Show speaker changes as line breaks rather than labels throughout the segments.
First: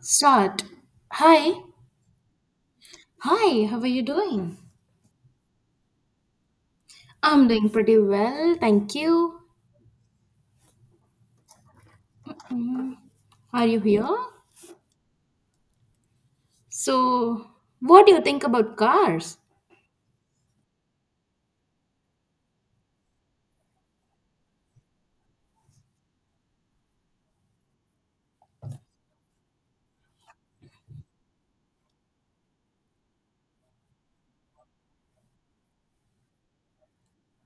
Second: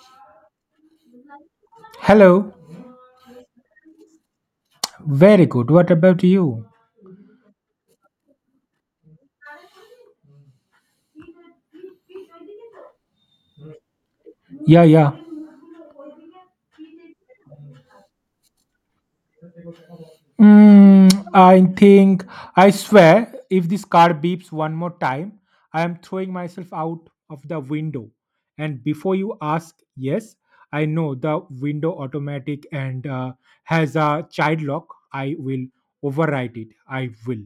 Start. Hi.
Hello.
Hi, how are you doing?
Very good. What about you?
I'm doing pretty well, thank you. Are you here?
Yeah, yeah.
So, what do you think about cars?
I think, I swear, if this car beeps one more time, I am throwing myself out of the window. And before you ask, yes, I know the window automatic and has a child lock. I will override it. I will.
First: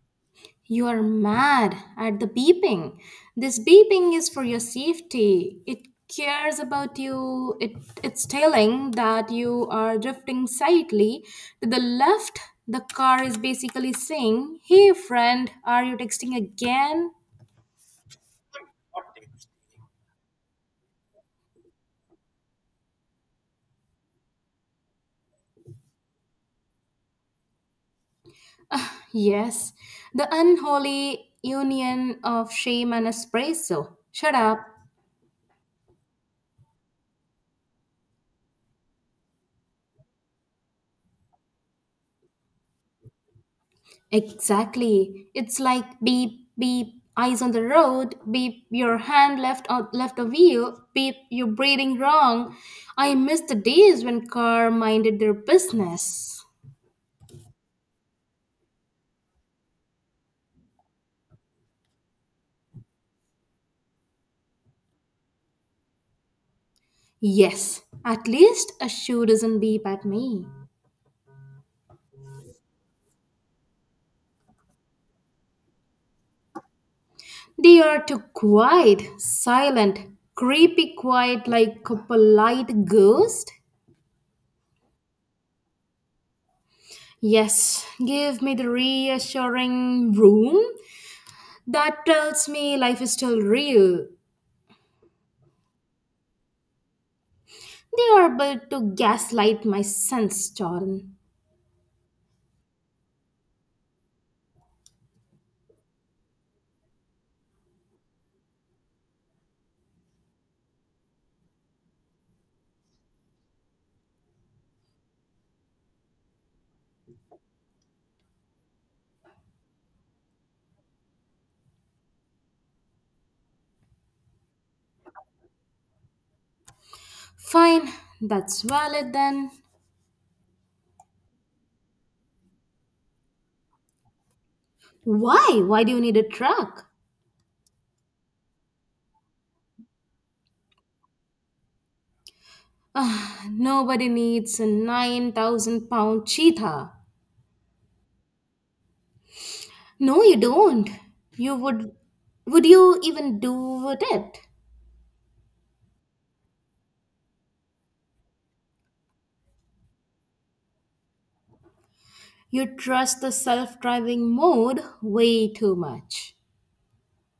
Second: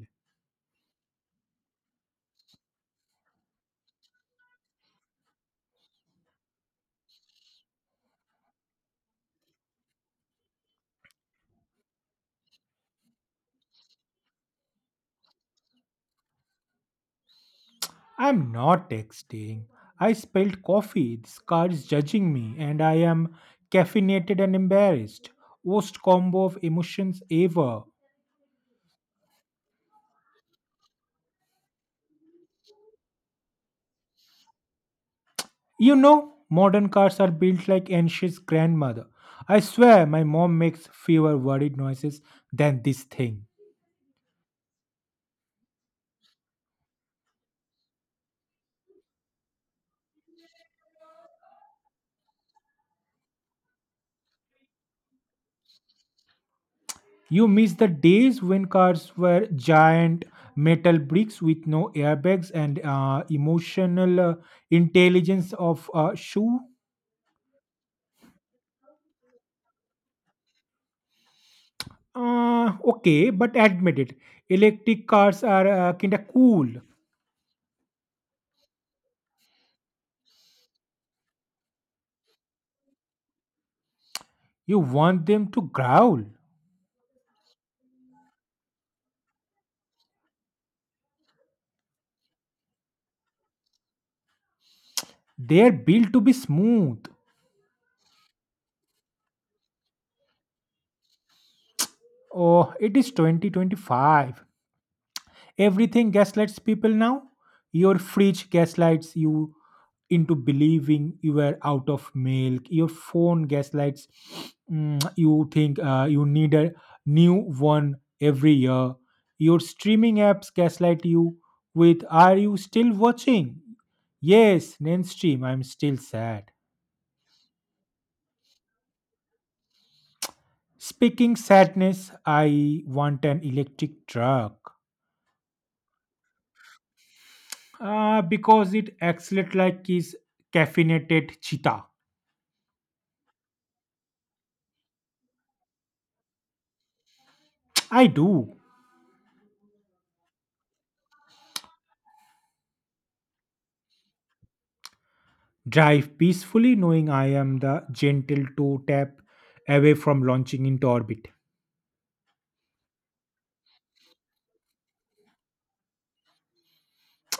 You are mad at the beeping. This beeping is for your safety. It cares about you. It's telling that you are drifting slightly to the left. The car is basically saying, Hey, friend, are you texting again?
I'm not texting. I spilled coffee. This car is judging me, and I am caffeinated and embarrassed. Worst combo of emotions ever.
Yes, the unholy union of shame and espresso. Shut up.
You know, modern cars are built like anxious grandmother. I swear my mom makes fewer worried noises than this thing.
Exactly. It's like beep, beep, eyes on the road, beep, your hand left out left the wheel, beep, you're breathing wrong. I miss the days when car minded their business.
You miss the days when cars were giant metal bricks with no airbags and emotional intelligence of a shoe.
Yes, at least a shoe doesn't beep at me.
Okay, but admit it. Electric cars are kinda cool.
They are too quiet, silent, creepy quiet like a polite ghost.
You want them to growl.
Yes, give me the reassuring room that tells me life is still real.
They are built to be smooth.
They are built to gaslight my sense, Jordan.
Oh, it is 2025. Everything gaslights people now. Your fridge gaslights you into believing you were out of milk. Your phone gaslights you think you need a new one every year. Your streaming apps gaslight you with, Are you still watching? Yes, mainstream, I'm still sad.
Fine, that's valid then.
Speaking sadness, I want an electric truck.
Why? Why do you need a truck?
Because it accelerates like is caffeinated cheetah.
Nobody needs a 9,000 pound cheetah.
I do
No, you don't. You would. Would you even do with it?
drive peacefully, knowing I am the gentle toe tap away from launching into orbit.
You trust the self driving mode way too much.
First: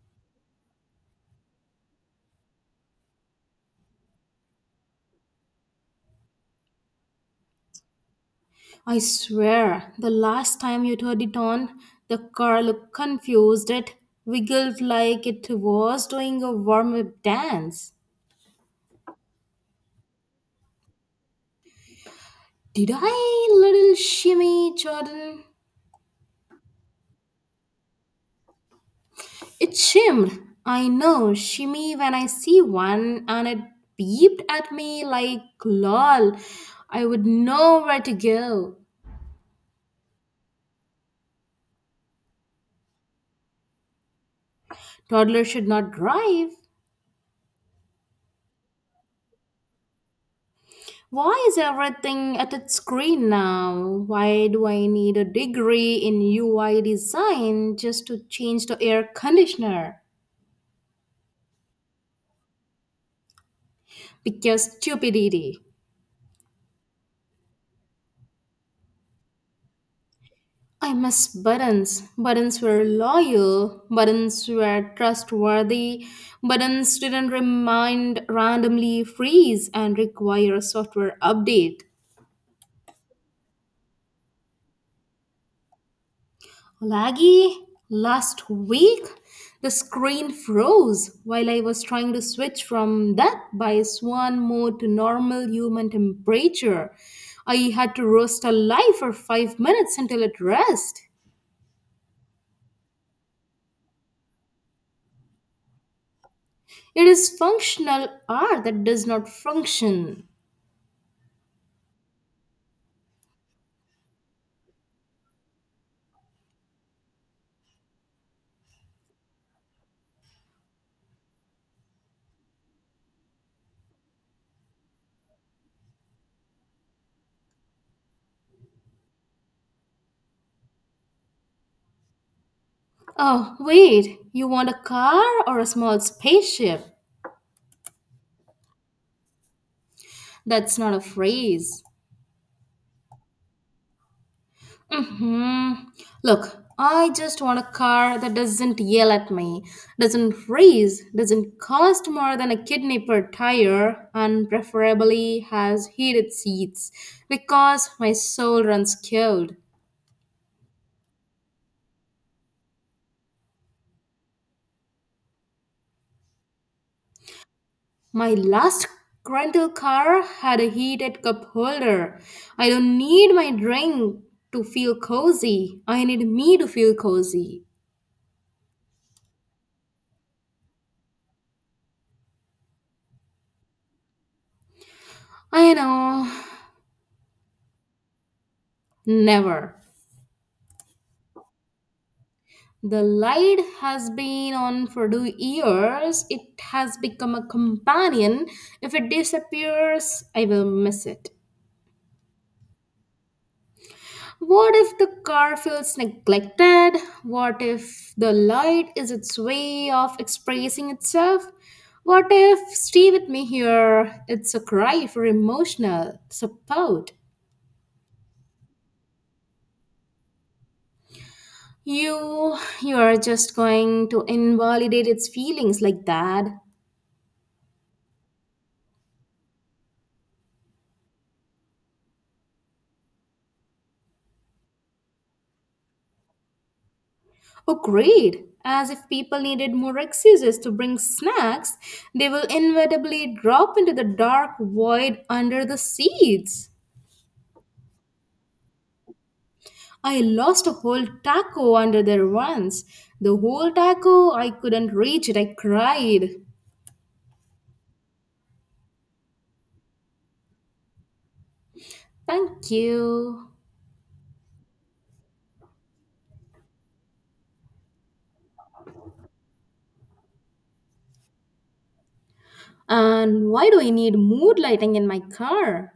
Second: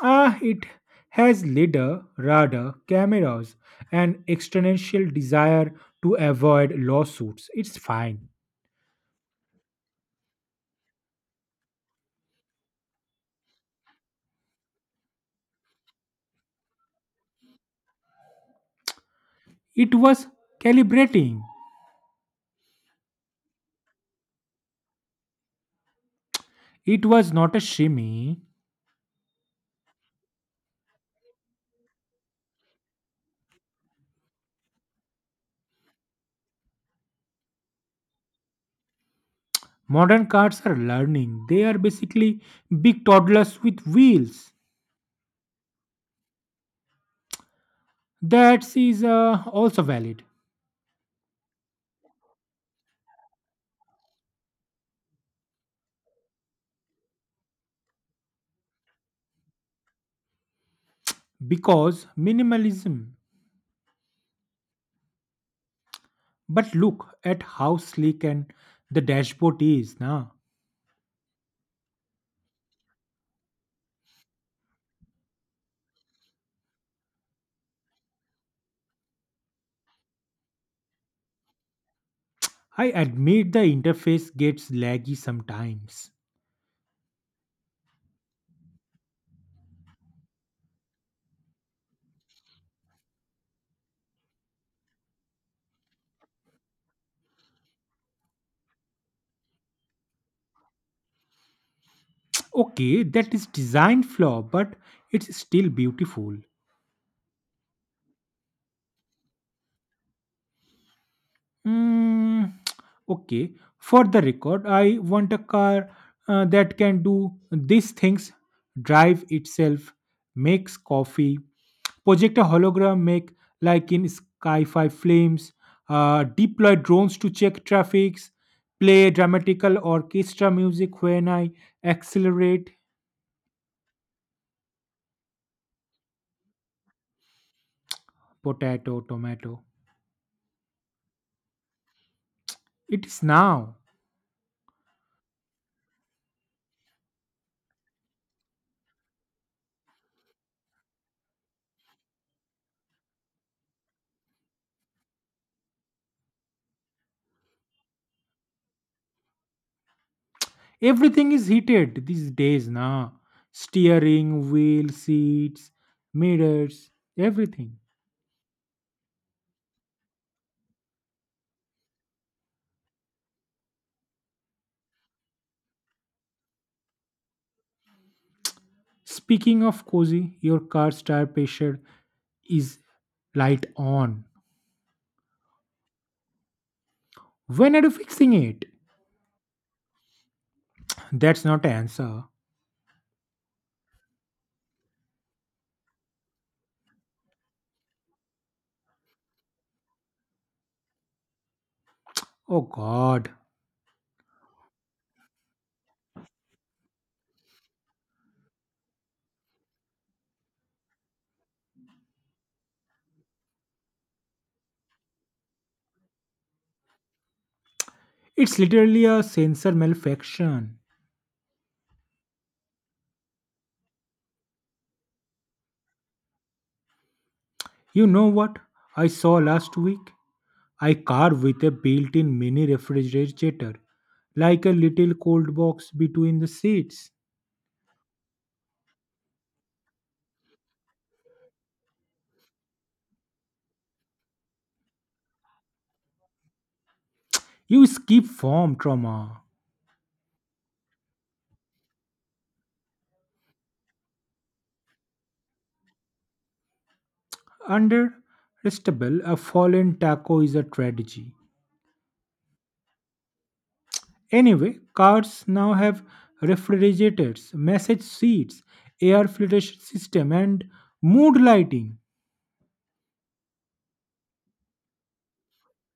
It has lidar, radar, cameras, and extraneous desire to avoid lawsuits. It's fine.
I swear, the last time you turned it on, the car looked confused. It wiggled like it was doing a warm up dance.
It was calibrating.
Did I, little shimmy, Jordan?
It was not a shimmy.
It shimmed. I know, shimmy when I see one, and it beeped at me like, lol, I would know where to go.
Modern cars are learning. They are basically big toddlers with wheels.
Toddler should not drive.
That is also valid.
Why is everything at its screen now? Why do I need a degree in UI design just to change the air conditioner?
Because minimalism.
Because stupidity.
But look at how sleek and the dashboard is now.
I miss buttons. Buttons were loyal. Buttons were trustworthy. Buttons didn't remind randomly freeze and require a software update.
I admit the interface gets laggy sometimes.
Laggy, last week the screen froze while I was trying to switch from that by swan mode to normal human temperature. I had to roast a lie for 5 minutes until it rest.
Okay, that is design flaw, but it's still beautiful.
It is functional art that does not function.
Mm, okay, for the record, I want a car that can do these things: drive itself, makes coffee, project a hologram make like in sci fi films, deploy drones to check traffics, play dramatical orchestra music when I accelerate.
Oh, wait, you want a car or a small spaceship?
Potato, tomato.
That's not a phrase.
It is now.
Hmm. Look, I just want a car that doesn't yell at me, doesn't raise, doesn't cost more than a kidney per tire, and preferably has heated seats because my soul runs cold.
Everything is heated these days now. Steering, wheel, seats, mirrors, everything.
My last rental car had a heated cup holder. I don't need my drink to feel cozy. I need me to feel cozy.
Speaking of cozy, your car's tire pressure is light on.
I know.
When are you fixing it?
Never.
That's not an answer.
The light has been on for 2 years. It has become a companion. If it disappears, I will miss it.
Oh god,
What if the car feels neglected? What if the light is its way of expressing itself? What if stay with me here? It's a cry for emotional support.
it's literally a sensor malfunction.
You are just going to invalidate its feelings like that.
You know what I saw last week? A car with a built in mini refrigerator, like a little cold box between the seats.
Oh, great! As if people needed more excuses to bring snacks, they will inevitably drop into the dark void under the seats.
You skip form trauma.
I lost a whole taco under there once. The whole taco, I couldn't reach it, I cried.
Under a fallen taco is a tragedy.
Thank you.
Anyway, cars now have refrigerators, massage seats, air filtration system, and mood lighting
And why do I need mood lighting in my car?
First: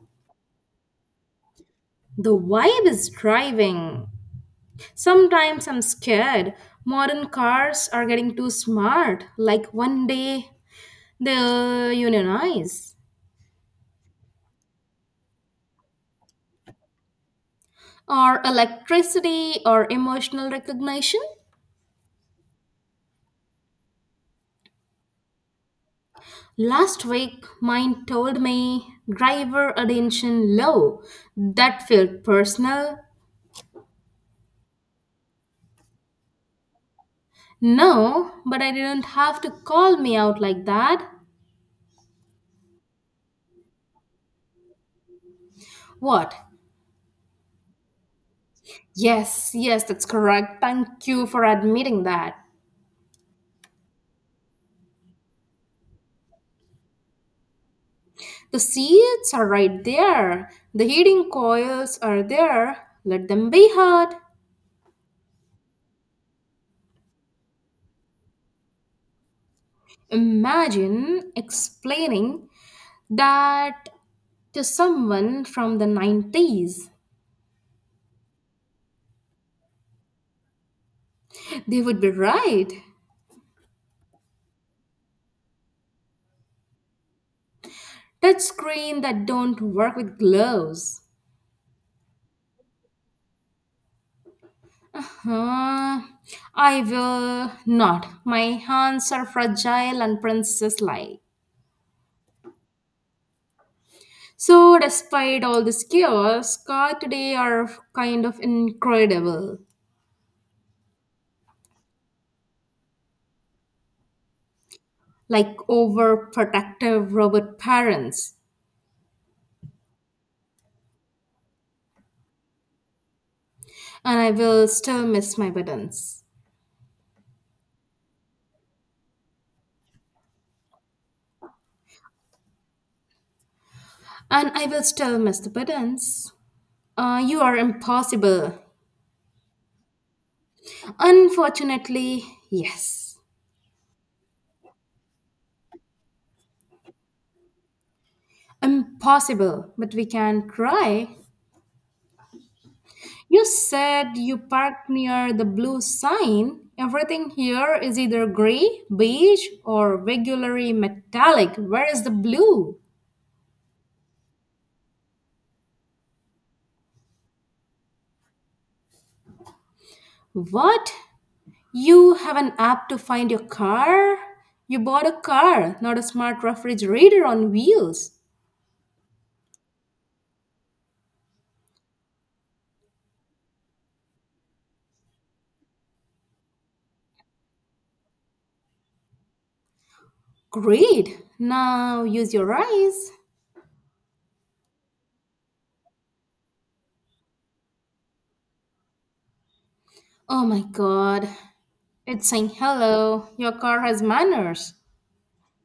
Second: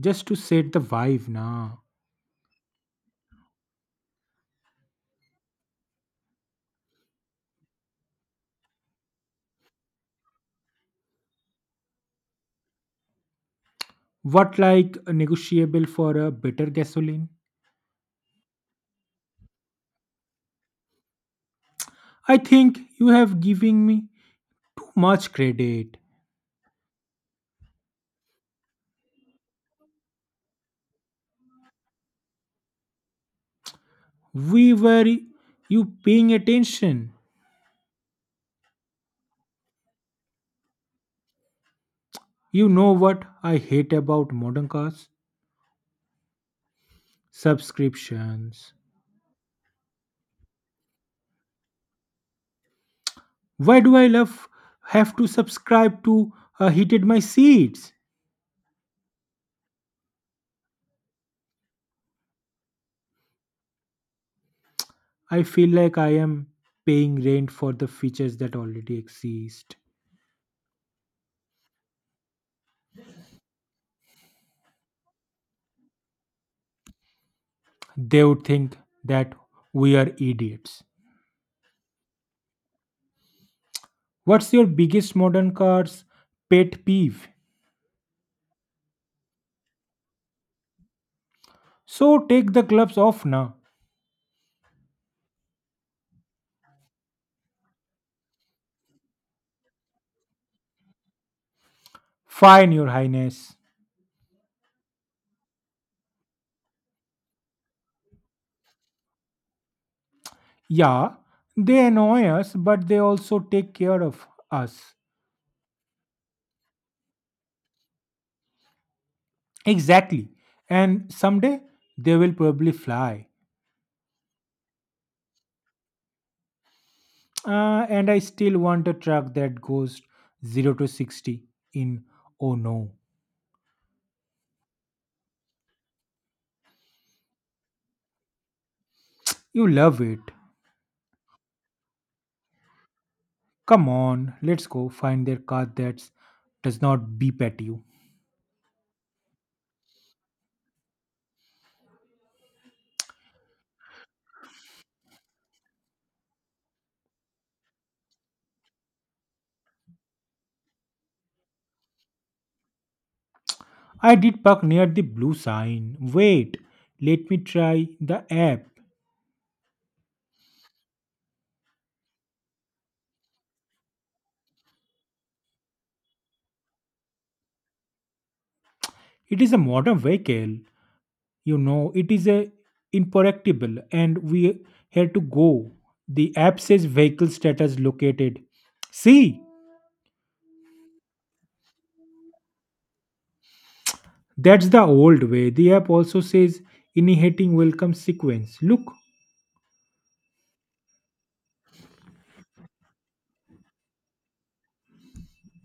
just to set the vibe now.
The vibe is driving. Sometimes I'm scared. Modern cars are getting too smart. Like one day, they unionize
What, like negotiable for a better gasoline?
or electricity or emotional recognition.
I think you have given me too much credit.
Last week, mine told me driver attention low. That felt personal.
We were You paying attention.
No, but I didn't have to call me out like that.
You know what I hate about modern cars?
What?
Subscriptions.
Yes, yes, that's correct. Thank you for admitting that.
Why do I love have to subscribe to heated my seats?
The seats are right there. The heating coils are there. Let them be heard.
I feel like I am paying rent for the features that already exist.
Imagine explaining that to someone from the 90s.
They would think that we are idiots.
They would be right.
What's your biggest modern car's pet peeve?
Touch screen that don't work with gloves.
So take the gloves off now.
Huh. I will not. My hands are fragile and princess like.
Fine, Your Highness.
So despite all this chaos car today are kind of incredible,
Yeah, they annoy us, but they also take care of us.
like overprotective robot parents.
Exactly. And someday they will probably fly.
And I will still miss my buttons.
And I still want a truck that goes 0 to 60 in, oh no.
And I will still miss the buttons. You are impossible.
You love it.
Unfortunately, yes.
Come on, let's go find their car that does not beep at you.
Impossible, but we can try. You said you parked near the blue sign. Everything here is either gray, beige, or regularly metallic. Where is the blue?
I did park near the blue sign. Wait, let me try the app.
What? You have an app to find your car? You bought a car, not a smart refrigerator on wheels.
It is a modern vehicle. You know, it is a imperactible and we had to go. The app says vehicle status located. See,
Great! Now use your eyes.
that's the old way. The app also says initiating welcome sequence. Look.
Oh my god, it's saying, hello, your car has manners.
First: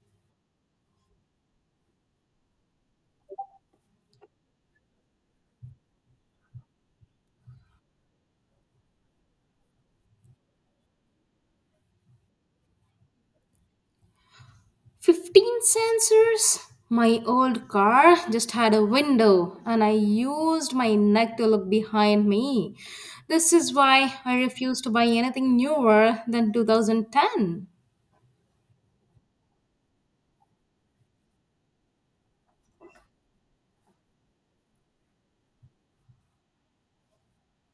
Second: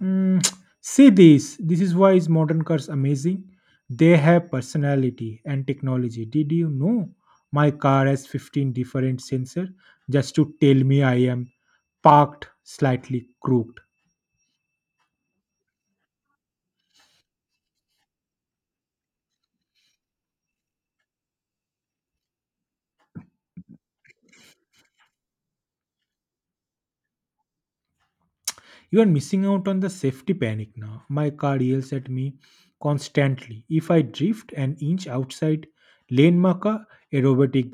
Mm, See this. This is why is modern cars amazing. They have personality and technology. Did you know my car has 15 different sensor just to tell me I am parked slightly crooked?
15 sensors? My old car just had a window and I used my neck to look behind me. This is why I refuse to buy anything newer than 2010.
You are missing out on the safety panic now. My car yells at me constantly. If I drift an inch outside lane marker, aerobatic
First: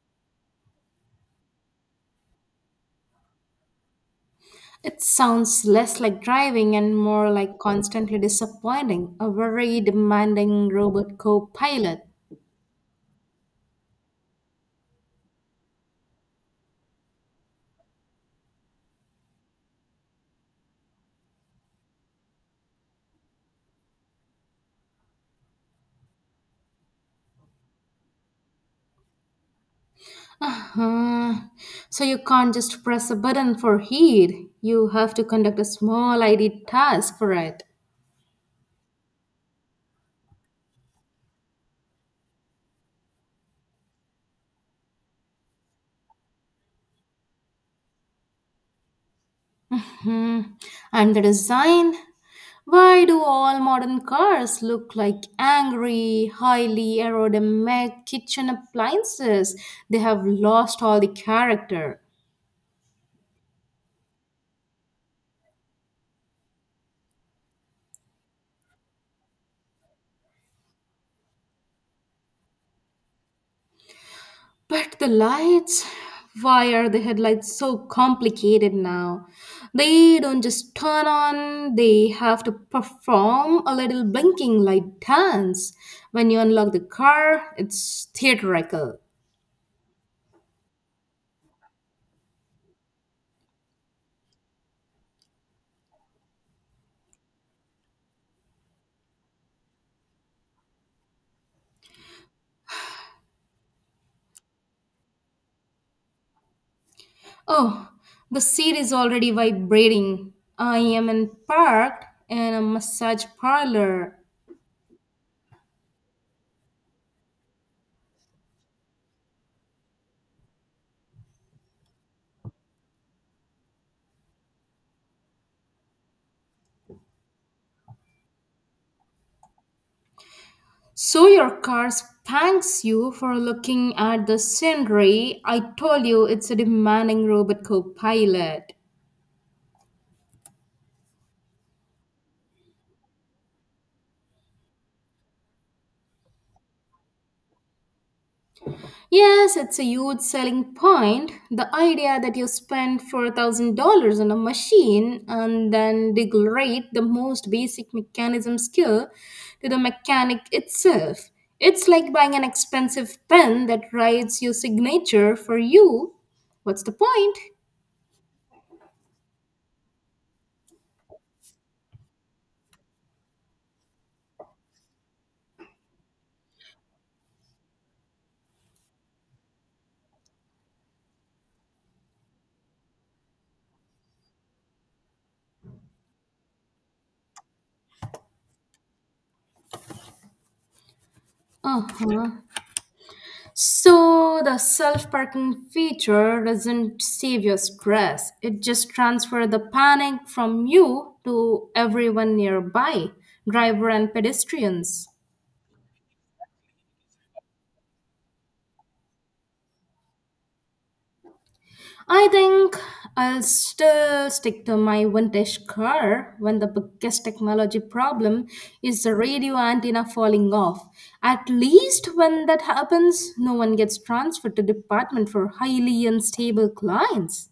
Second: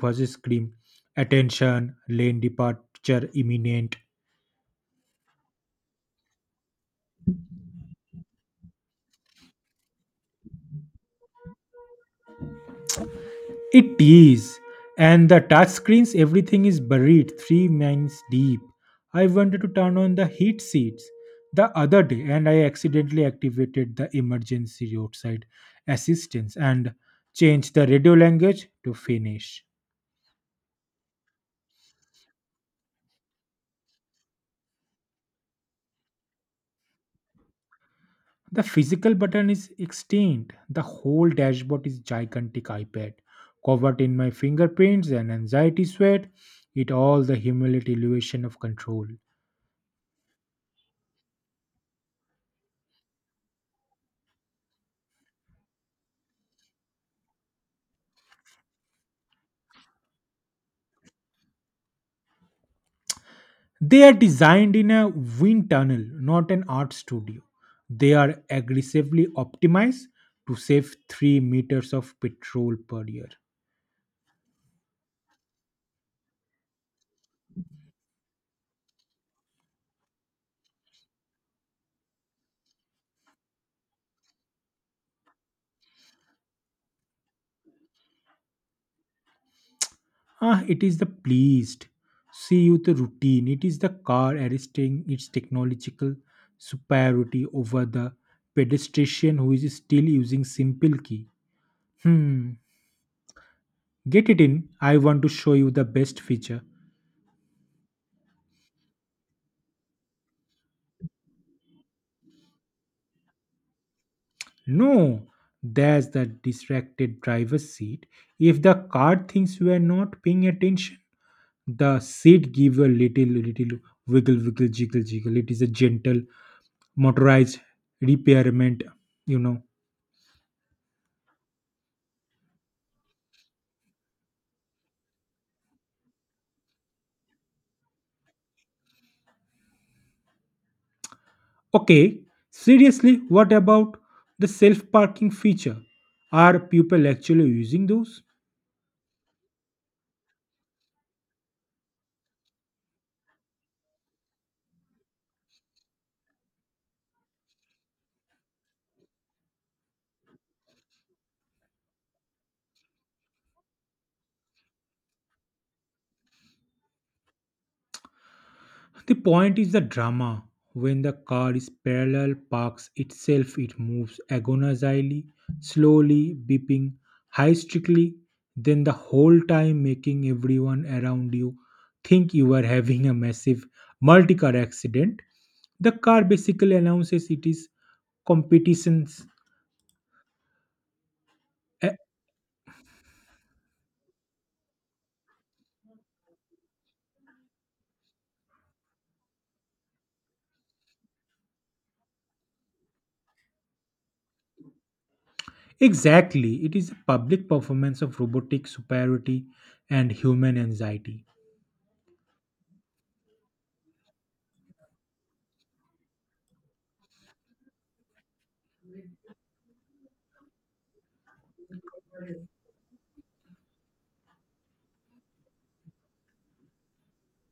robotic voice scream, attention, lane departure imminent.
It sounds less like driving and more like constantly disappointing a very demanding robot co pilot.
It is, and the touchscreens, everything is buried 3 miles deep. I wanted to turn on the heat seats the other day and I accidentally activated the emergency roadside assistance and changed the radio language to Finnish.
Uh, so you can't just press a button for heat. You have to conduct a small ID task for it.
The physical button is extinct. The whole dashboard is gigantic iPad covered in my fingerprints and anxiety sweat. It all the humiliation of control.
Hmm. And the design? Why do all modern cars look like angry, highly aerodynamic kitchen appliances? They have lost all the character.
They are designed in a wind tunnel, not an art studio. They are aggressively optimized to save 3 meters of petrol per year.
But the lights, why are the headlights so complicated now? They don't just turn on, they have to perform a little blinking light dance. When you unlock the car, it's theatrical.
It is the pleased. See you the routine. It is the car arresting its technological superiority over the pedestrian who is still using simple key. Hmm. Get it in. I want to show you the best feature.
Oh, the seat is already vibrating. I am in parked in a massage parlor.
No, there's the distracted driver's seat. If the car thinks you are not paying attention, the seat give a little, little wiggle, wiggle, jiggle, jiggle. It is a gentle motorized repairment, you know.
So your car spanks you for looking at the scenery. I told you it's a demanding robot co-pilot.
Okay, seriously, what about the self parking feature? Are people actually using those?
Yes, it's a huge selling point. The idea that you spend $4,000 on a machine and then degrade the most basic mechanism skill to the mechanic itself. It's like buying an expensive pen that writes your signature for you. What's the point?
The point is the drama. When the car is parallel parks itself, it moves agonizingly, slowly, beeping, hysterically, then the whole time making everyone around you think you are having a massive multi-car accident. The car basically announces it is competitions.
Uh
Eh,
huh. So the self-parking feature doesn't save your stress. It just transfers the panic from you to everyone nearby, driver and pedestrians.
Exactly, it is a public performance of robotic superiority and human anxiety.
I think I'll still stick to my vintage car when the biggest technology problem is the radio antenna falling off. At least when that happens, no one gets transferred to department for highly unstable clients.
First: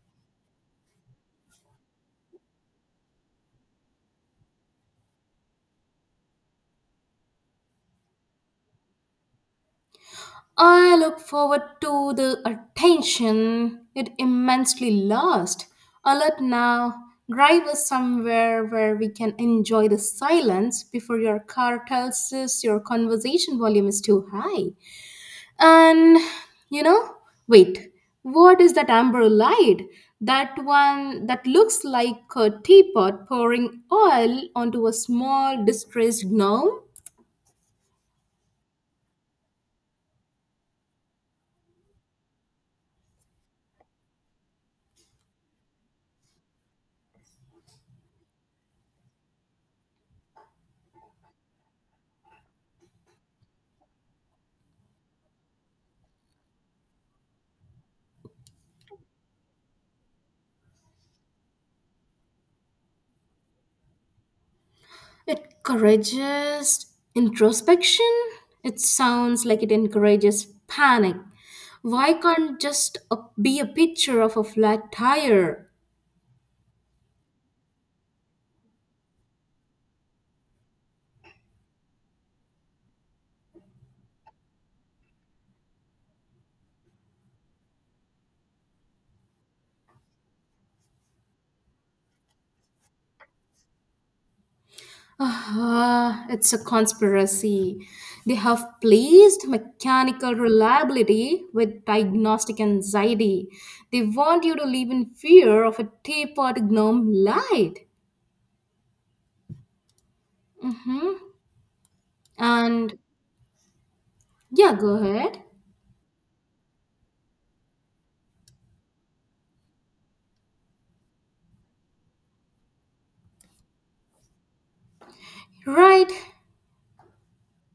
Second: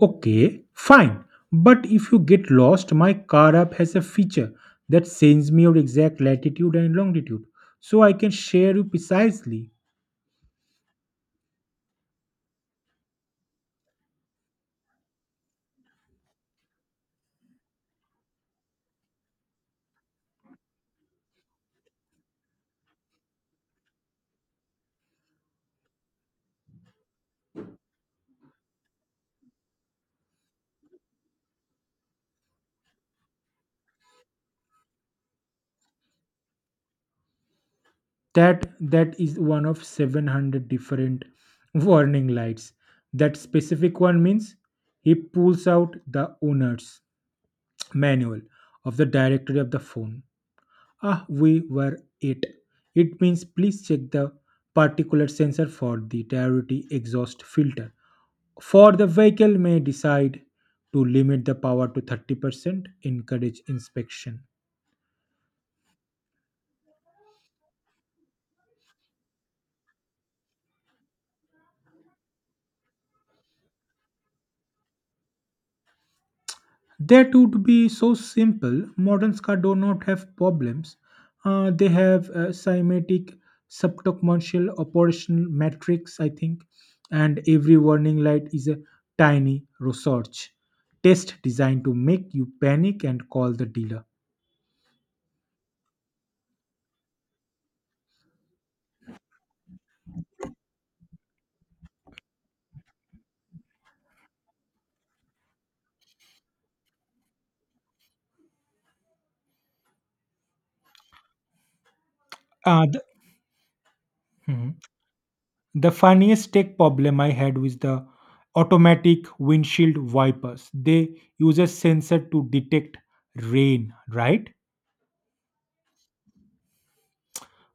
Okay, fine. But if you get lost, my car app has a feature that sends me your exact latitude and longitude, so I can share you precisely.
I look forward to the attention it immensely lost. Alert now, drive us somewhere where we can enjoy the silence before your car tells us your conversation volume is too high. And you know, wait, what is that amber light? That one that looks like a teapot pouring oil onto a small distressed gnome?
That is one of 700 different warning lights. That specific one means, he pulls out the owner's manual of the directory of the phone, we were it. It means, please check the particulate sensor for the priority exhaust filter. For the vehicle may decide to limit the power to 30%, encourage inspection.
It encourages introspection. It sounds like it encourages panic. Why can't just a, be a picture of a flat tire?
They too to be so simple. Modern cars do not have problems. They have cymatic, subcommercial, operational matrix, I think, and every warning light is a tiny research test designed to make you panic and call the dealer.
Ah, it's a conspiracy. They have placed mechanical reliability with diagnostic anxiety. They want you to live in fear of a tapered gnome light. Mm-hmm.
Uh,
And
the, Mhm.
yeah, go ahead.
The funniest tech problem I had was the automatic windshield wipers. They use a sensor to detect rain, right?
Right.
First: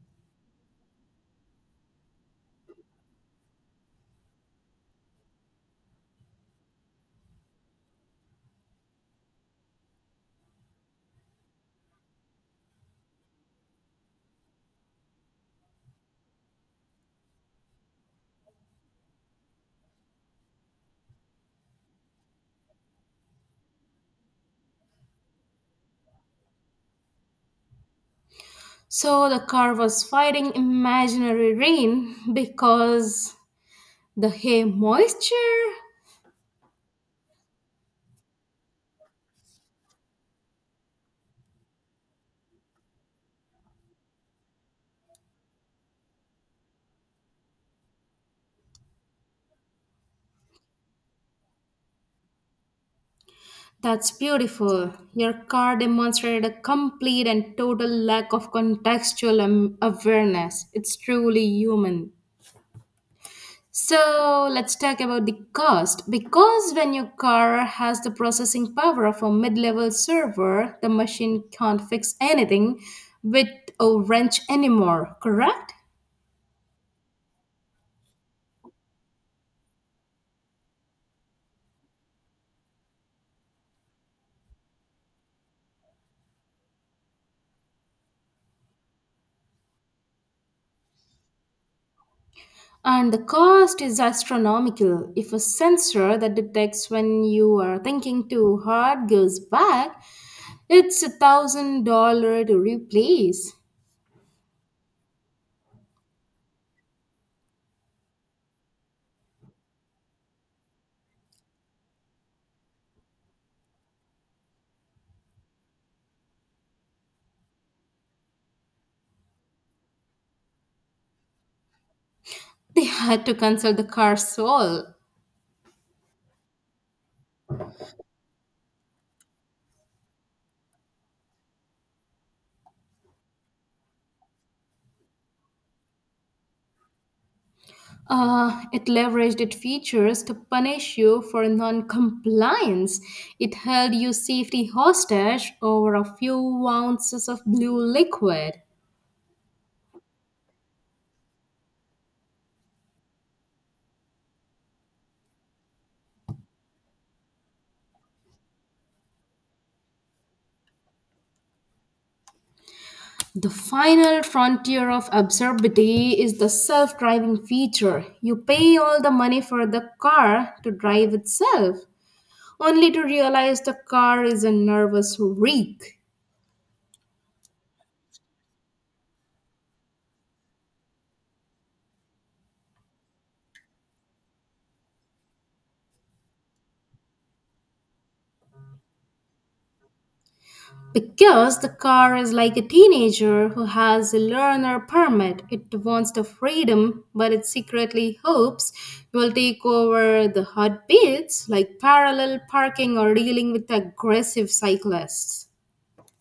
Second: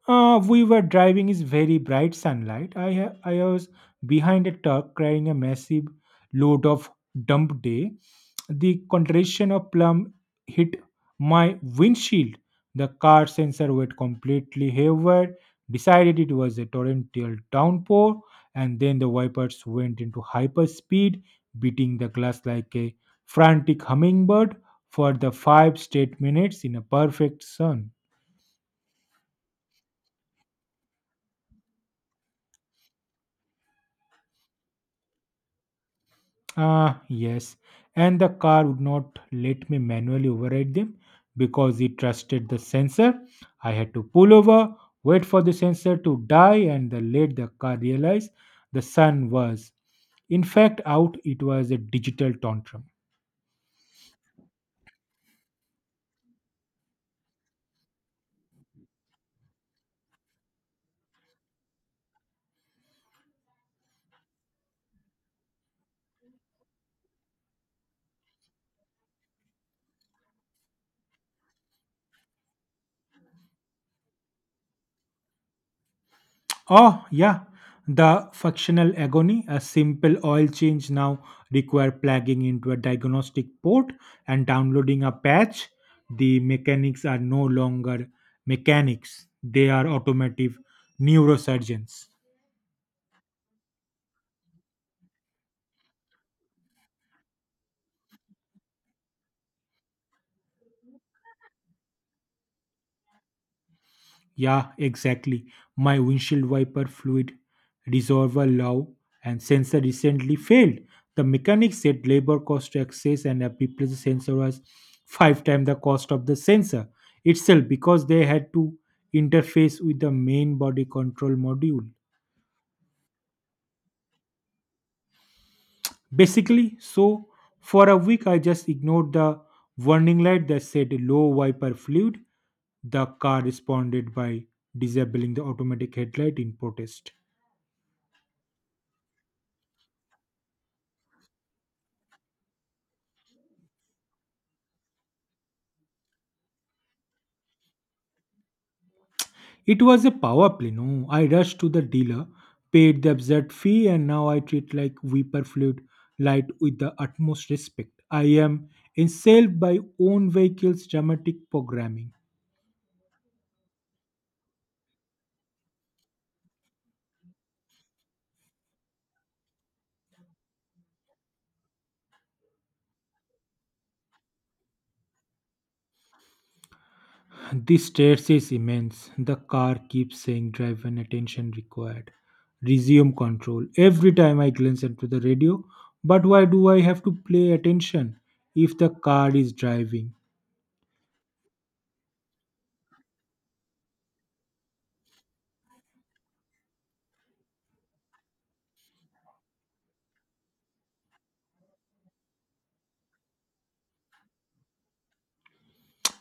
We were driving in very bright sunlight. I was behind a truck carrying a massive load of dump day. The contraction of plum hit my windshield. The car sensor went completely haywire, decided it was a torrential downpour, and then the wipers went into hyperspeed, beating the glass like a frantic hummingbird for the 5 straight minutes in a perfect sun.
So the car was fighting imaginary rain because the hay moisture.
Yes. And the car would not let me manually override them because it trusted the sensor. I had to pull over, wait for the sensor to die, and then let the car realize the sun was, in fact, out. It was a digital tantrum.
That's beautiful. Your car demonstrated a complete and total lack of contextual awareness. It's truly human. So let's talk about the cost. Because when your car has the processing power of a mid level server, the machine can't fix anything with a wrench anymore, correct?
Oh, yeah, the functional agony. A simple oil change now require plugging into a diagnostic port and downloading a patch. The mechanics are no longer mechanics; they are automotive neurosurgeons.
And the cost is astronomical. If a sensor that detects when you are thinking too hard goes back, it's 1,000 dollar to replace.
Yeah, exactly. My windshield wiper fluid resolver low and sensor recently failed. The mechanic said labor cost to access and replace the sensor was 5 times the cost of the sensor itself because they had to interface with the main body control module.
They had to cancel the car's soul.
Basically, so for a week I just ignored the warning light that said low wiper fluid. The car responded by disabling the automatic headlight in protest.
It leveraged its features to punish you for non-compliance. It held your safety hostage over a few ounces of blue liquid.
It was a power play, no? I rushed to the dealer, paid the absurd fee, and now I treat like vapor fluid light with the utmost respect. I am enslaved by own vehicle's dramatic programming.
The final frontier of absurdity is the self driving feature. You pay all the money for the car to drive itself, only to realize the car is a nervous wreck.
This stairs is immense. The car keeps saying drive and attention required. Resume control. Every time I glance into the radio, but why do I have to play attention if the car is driving?
Because the car is like a teenager who has a learner permit. It wants the freedom, but it secretly hopes will take over the hot beats like parallel parking or dealing with aggressive cyclists.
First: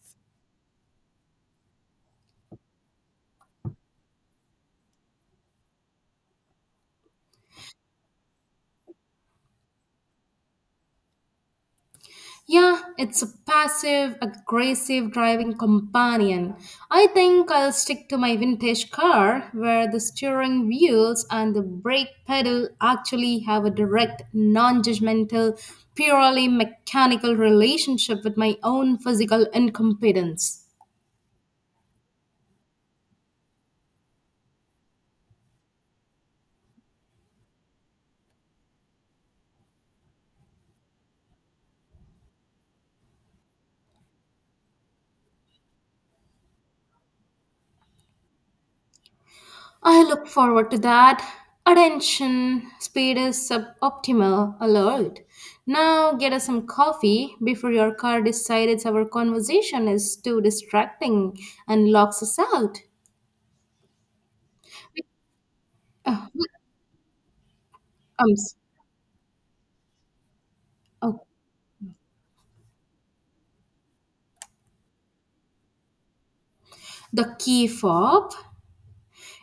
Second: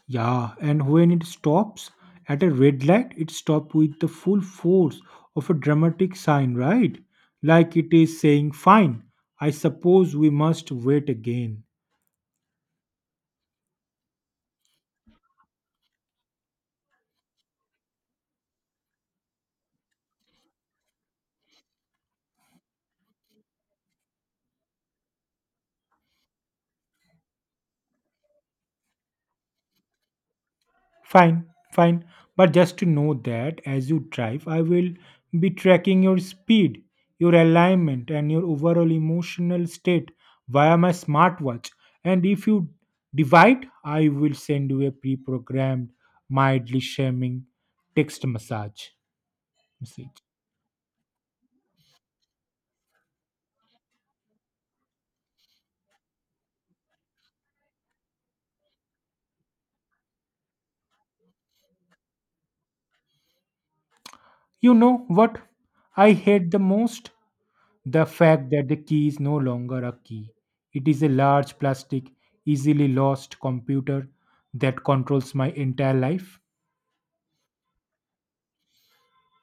Yeah, and when it stops at a red light, it stops with the full force of a dramatic sign, right? Like it is saying, Fine, I suppose we must wait again.
Yeah, it's a passive aggressive driving companion. I think I'll stick to my vintage car where the steering wheels and the brake pedal actually have a direct, non judgmental, purely mechanical relationship with my own physical incompetence.
Fine, fine, but just to know that as you drive, I will be tracking your speed, your alignment, and your overall emotional state via my smartwatch. And if you divide, I will send you a pre programmed, mildly shaming text massage.
I
Message.
look forward to that. Attention, speed is suboptimal alert. Now get us some coffee before your car decides our conversation is too distracting and locks us out.
You know what I
Oh,
hate the most? The
um,
fact that the key is no longer a key. It is a
oh,
large plastic, easily lost computer that controls my entire life.
the key fob.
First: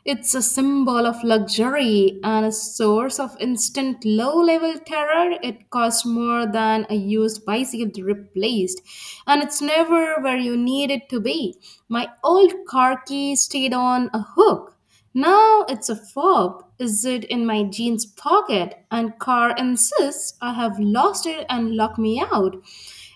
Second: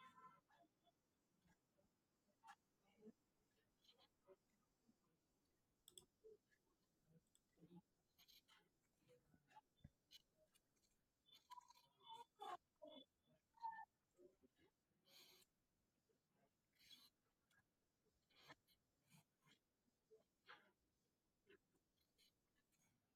It's a symbol of luxury and a source of instant low level terror. It costs more than a used bicycle replaced, and it's never where you need it to be. My old car key stayed on a hook. Now it's a fob. Is it in my jeans pocket? And car insists I have lost it and locked me out.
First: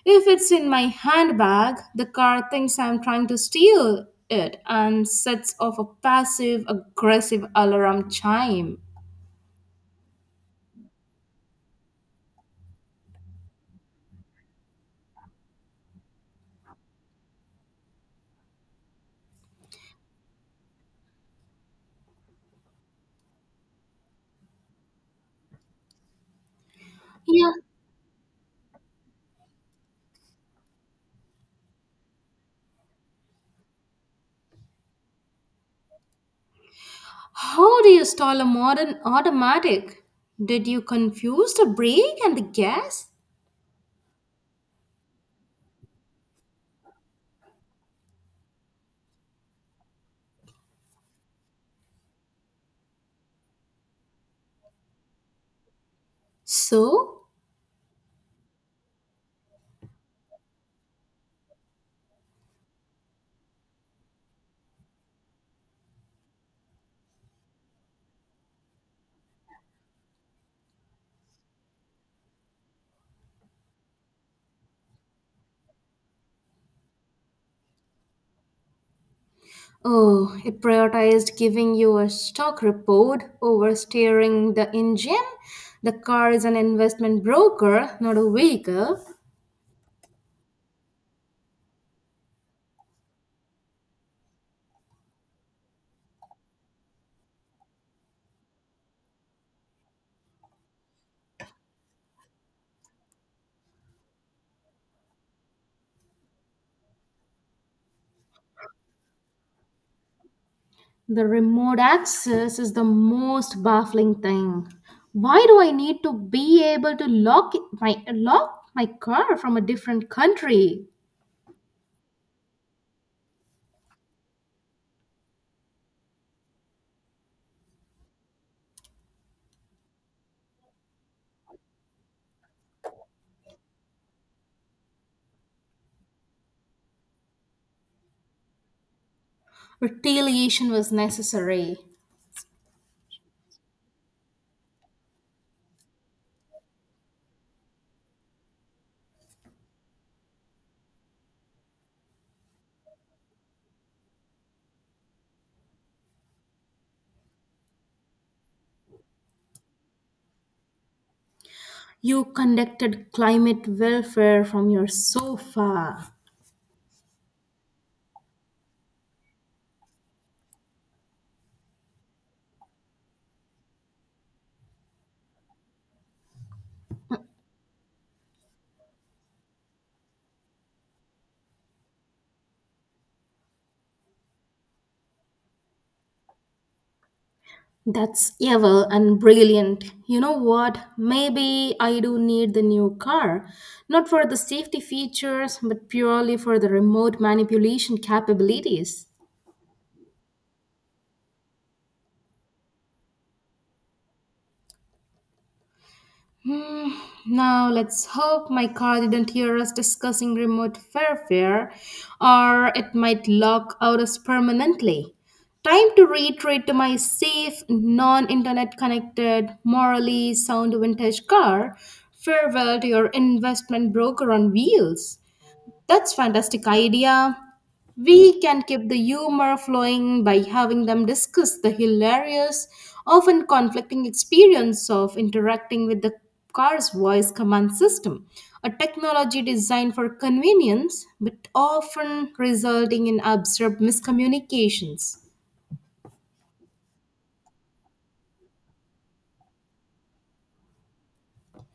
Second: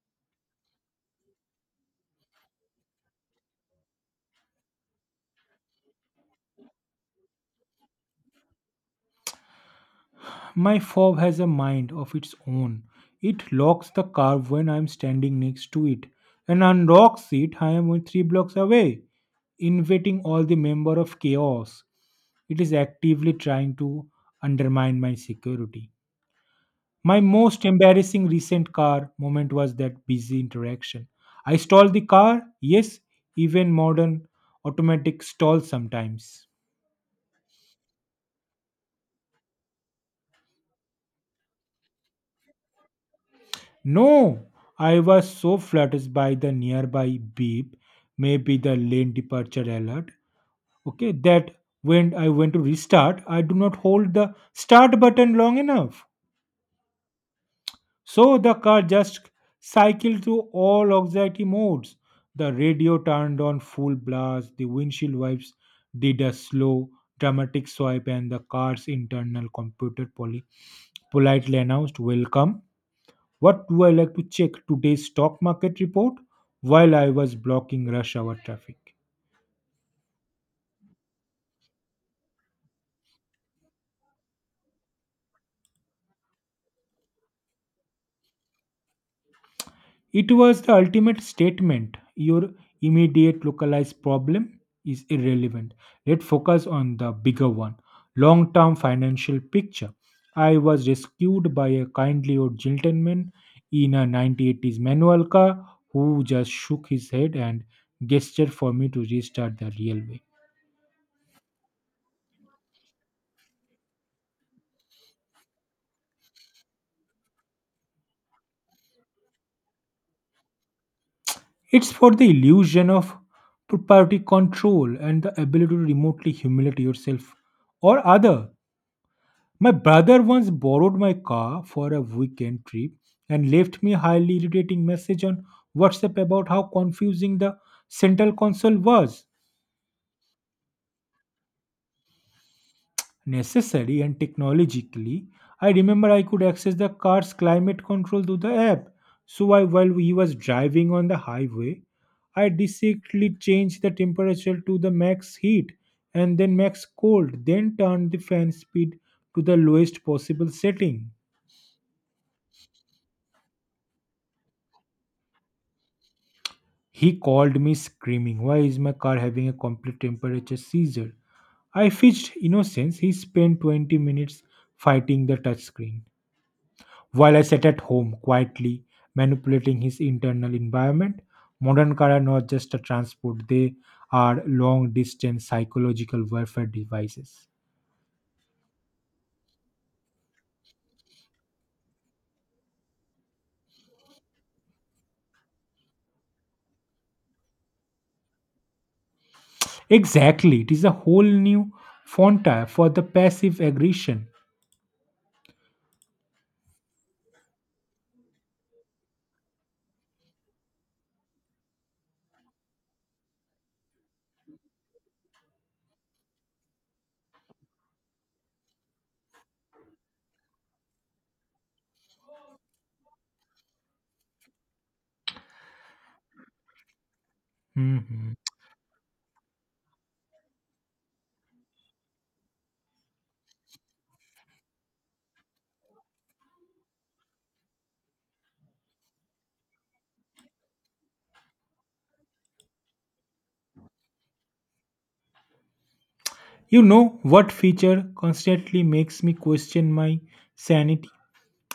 If it's in my handbag, the car thinks I'm trying to steal it and sets off a passive aggressive alarm chime.
My fob has a mind of its own. It locks the car when I am standing next to it and unlocks it I am 3 blocks away, inviting all the member of chaos. It is actively trying to undermine my security. My
Yeah,
most embarrassing recent car moment was that busy interaction. I stalled the car. Yes, even modern automatic stall sometimes.
how do you stall a modern automatic? Did you confuse the brake and the gas?
No, I was so flattered by the nearby beep, maybe the lane departure alert. Okay, that when I went to restart, I do not hold the start button long enough.
So?
So the car just cycled through all anxiety modes. The radio turned on full blast, the windshield wipes did a slow, dramatic swipe, and the car's internal computer politely announced, Welcome. What do I like to check today's stock market report while I was blocking rush hour traffic?
Oh, it prioritized giving you a stock report over steering the engine. The car is an investment broker, not a vehicle.
It was the ultimate statement. Your immediate localized problem is irrelevant. Let's focus on the bigger one long term financial picture. I was rescued by a kindly old gentleman in a 1980s manual car who just shook his head and gestured for me to restart the railway.
The remote access is the most baffling thing. Why do I need to be able to lock my car from a different country?
It's for the illusion of property control and the ability to remotely humiliate yourself or other. My brother once borrowed my car for a weekend trip and left me highly irritating message on WhatsApp about how confusing the central console was.
Retaliation was necessary.
Necessary and technologically, I remember I could access the car's climate control through the app. So I, while he was driving on the highway, I discreetly changed the temperature to the max heat and then max cold, then turned the fan speed to the lowest possible setting.
You conducted climate welfare from your sofa.
He called me screaming, Why is my car having a complete temperature seizure? I fetched innocence. He spent 20 minutes fighting the touchscreen while I sat at home quietly manipulating his internal environment. Modern cars are not just a transport, they are long distance psychological warfare devices.
That's evil and brilliant. You know what? Maybe I do need the new car. Not for the safety features, but purely for the remote manipulation capabilities.
Exactly, it is a whole new frontier for the passive aggression.
Hmm, now let's hope my car didn't hear us discussing remote warfare, or it might lock out us permanently. Time to retreat to my safe, non internet connected, morally sound vintage car. Farewell to your investment broker on wheels. That's fantastic idea.
Mhm.
We can keep the humor flowing by having them discuss the hilarious, often conflicting experience of interacting with the car's voice command system, a technology designed for convenience but often resulting in absurd miscommunications.
You know what feature constantly makes me question my sanity?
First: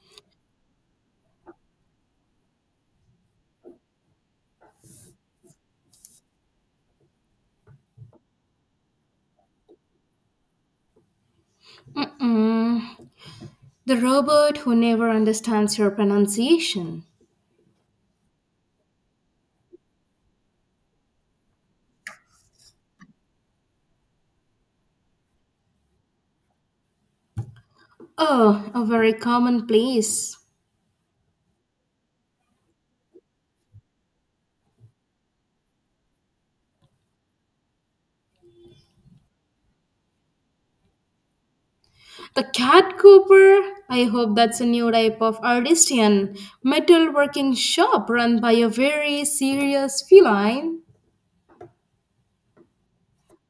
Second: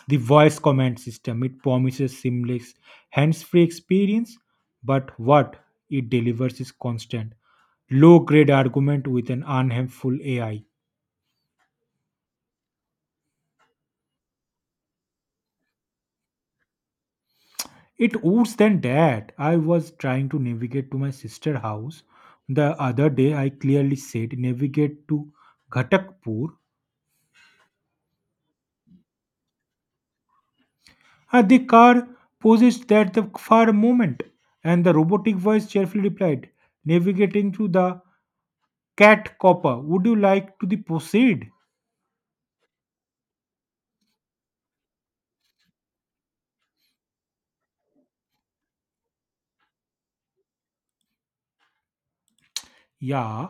The voice command system it promises seamless hands-free experience, but what it delivers is constant low-grade argument with an unhelpful AI.
Mm-mm. The robot who never understands your pronunciation.
It worse than that. I was trying to navigate to my sister house the other day. I clearly said navigate to Ghatakpur.
Oh, a very common place.
At the car possessed that the far moment, and the robotic voice cheerfully replied, "Navigating to the cat copper. Would you like to the proceed?"
The Cat Cooper? I hope that's a new type of artisan metalworking shop run by a very serious feline.
Yeah,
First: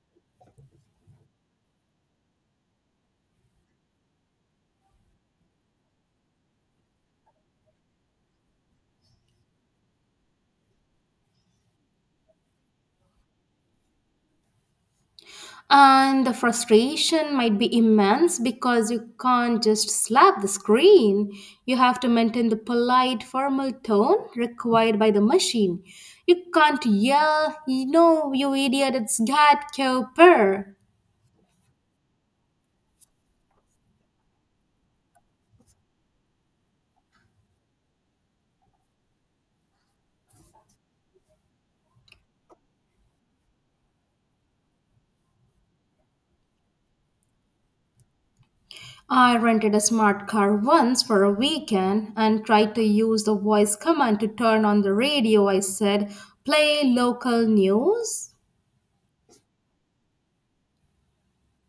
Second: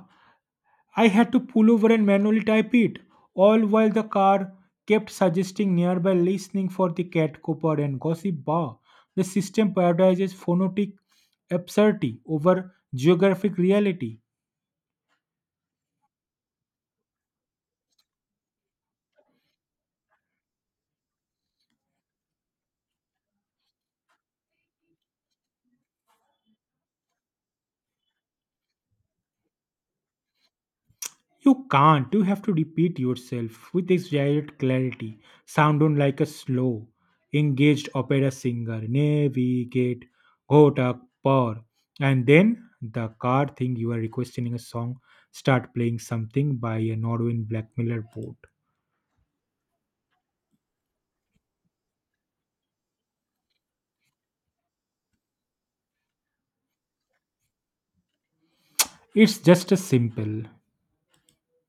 I had to pull over and manually type it, all while the car kept suggesting nearby listening for the cat copper and gossip bar. The system prioritizes phonetic absurdity over geographic reality.
And the frustration might be immense because you can't just slap the screen. You have to maintain the polite, formal tone required by the machine. You can't yell, you know, you idiot, it's Cat Cooper.
You can't. You have to repeat yourself with exaggerated clarity, sound on like a slow, engaged opera singer. Navigate, go tak par. And then the card thing you are requesting a song, start playing something by a Norwegian black miller boat.
I rented a smart car once for a weekend and tried to use the voice command to turn on the radio. I said, play local news.
It's just as simple.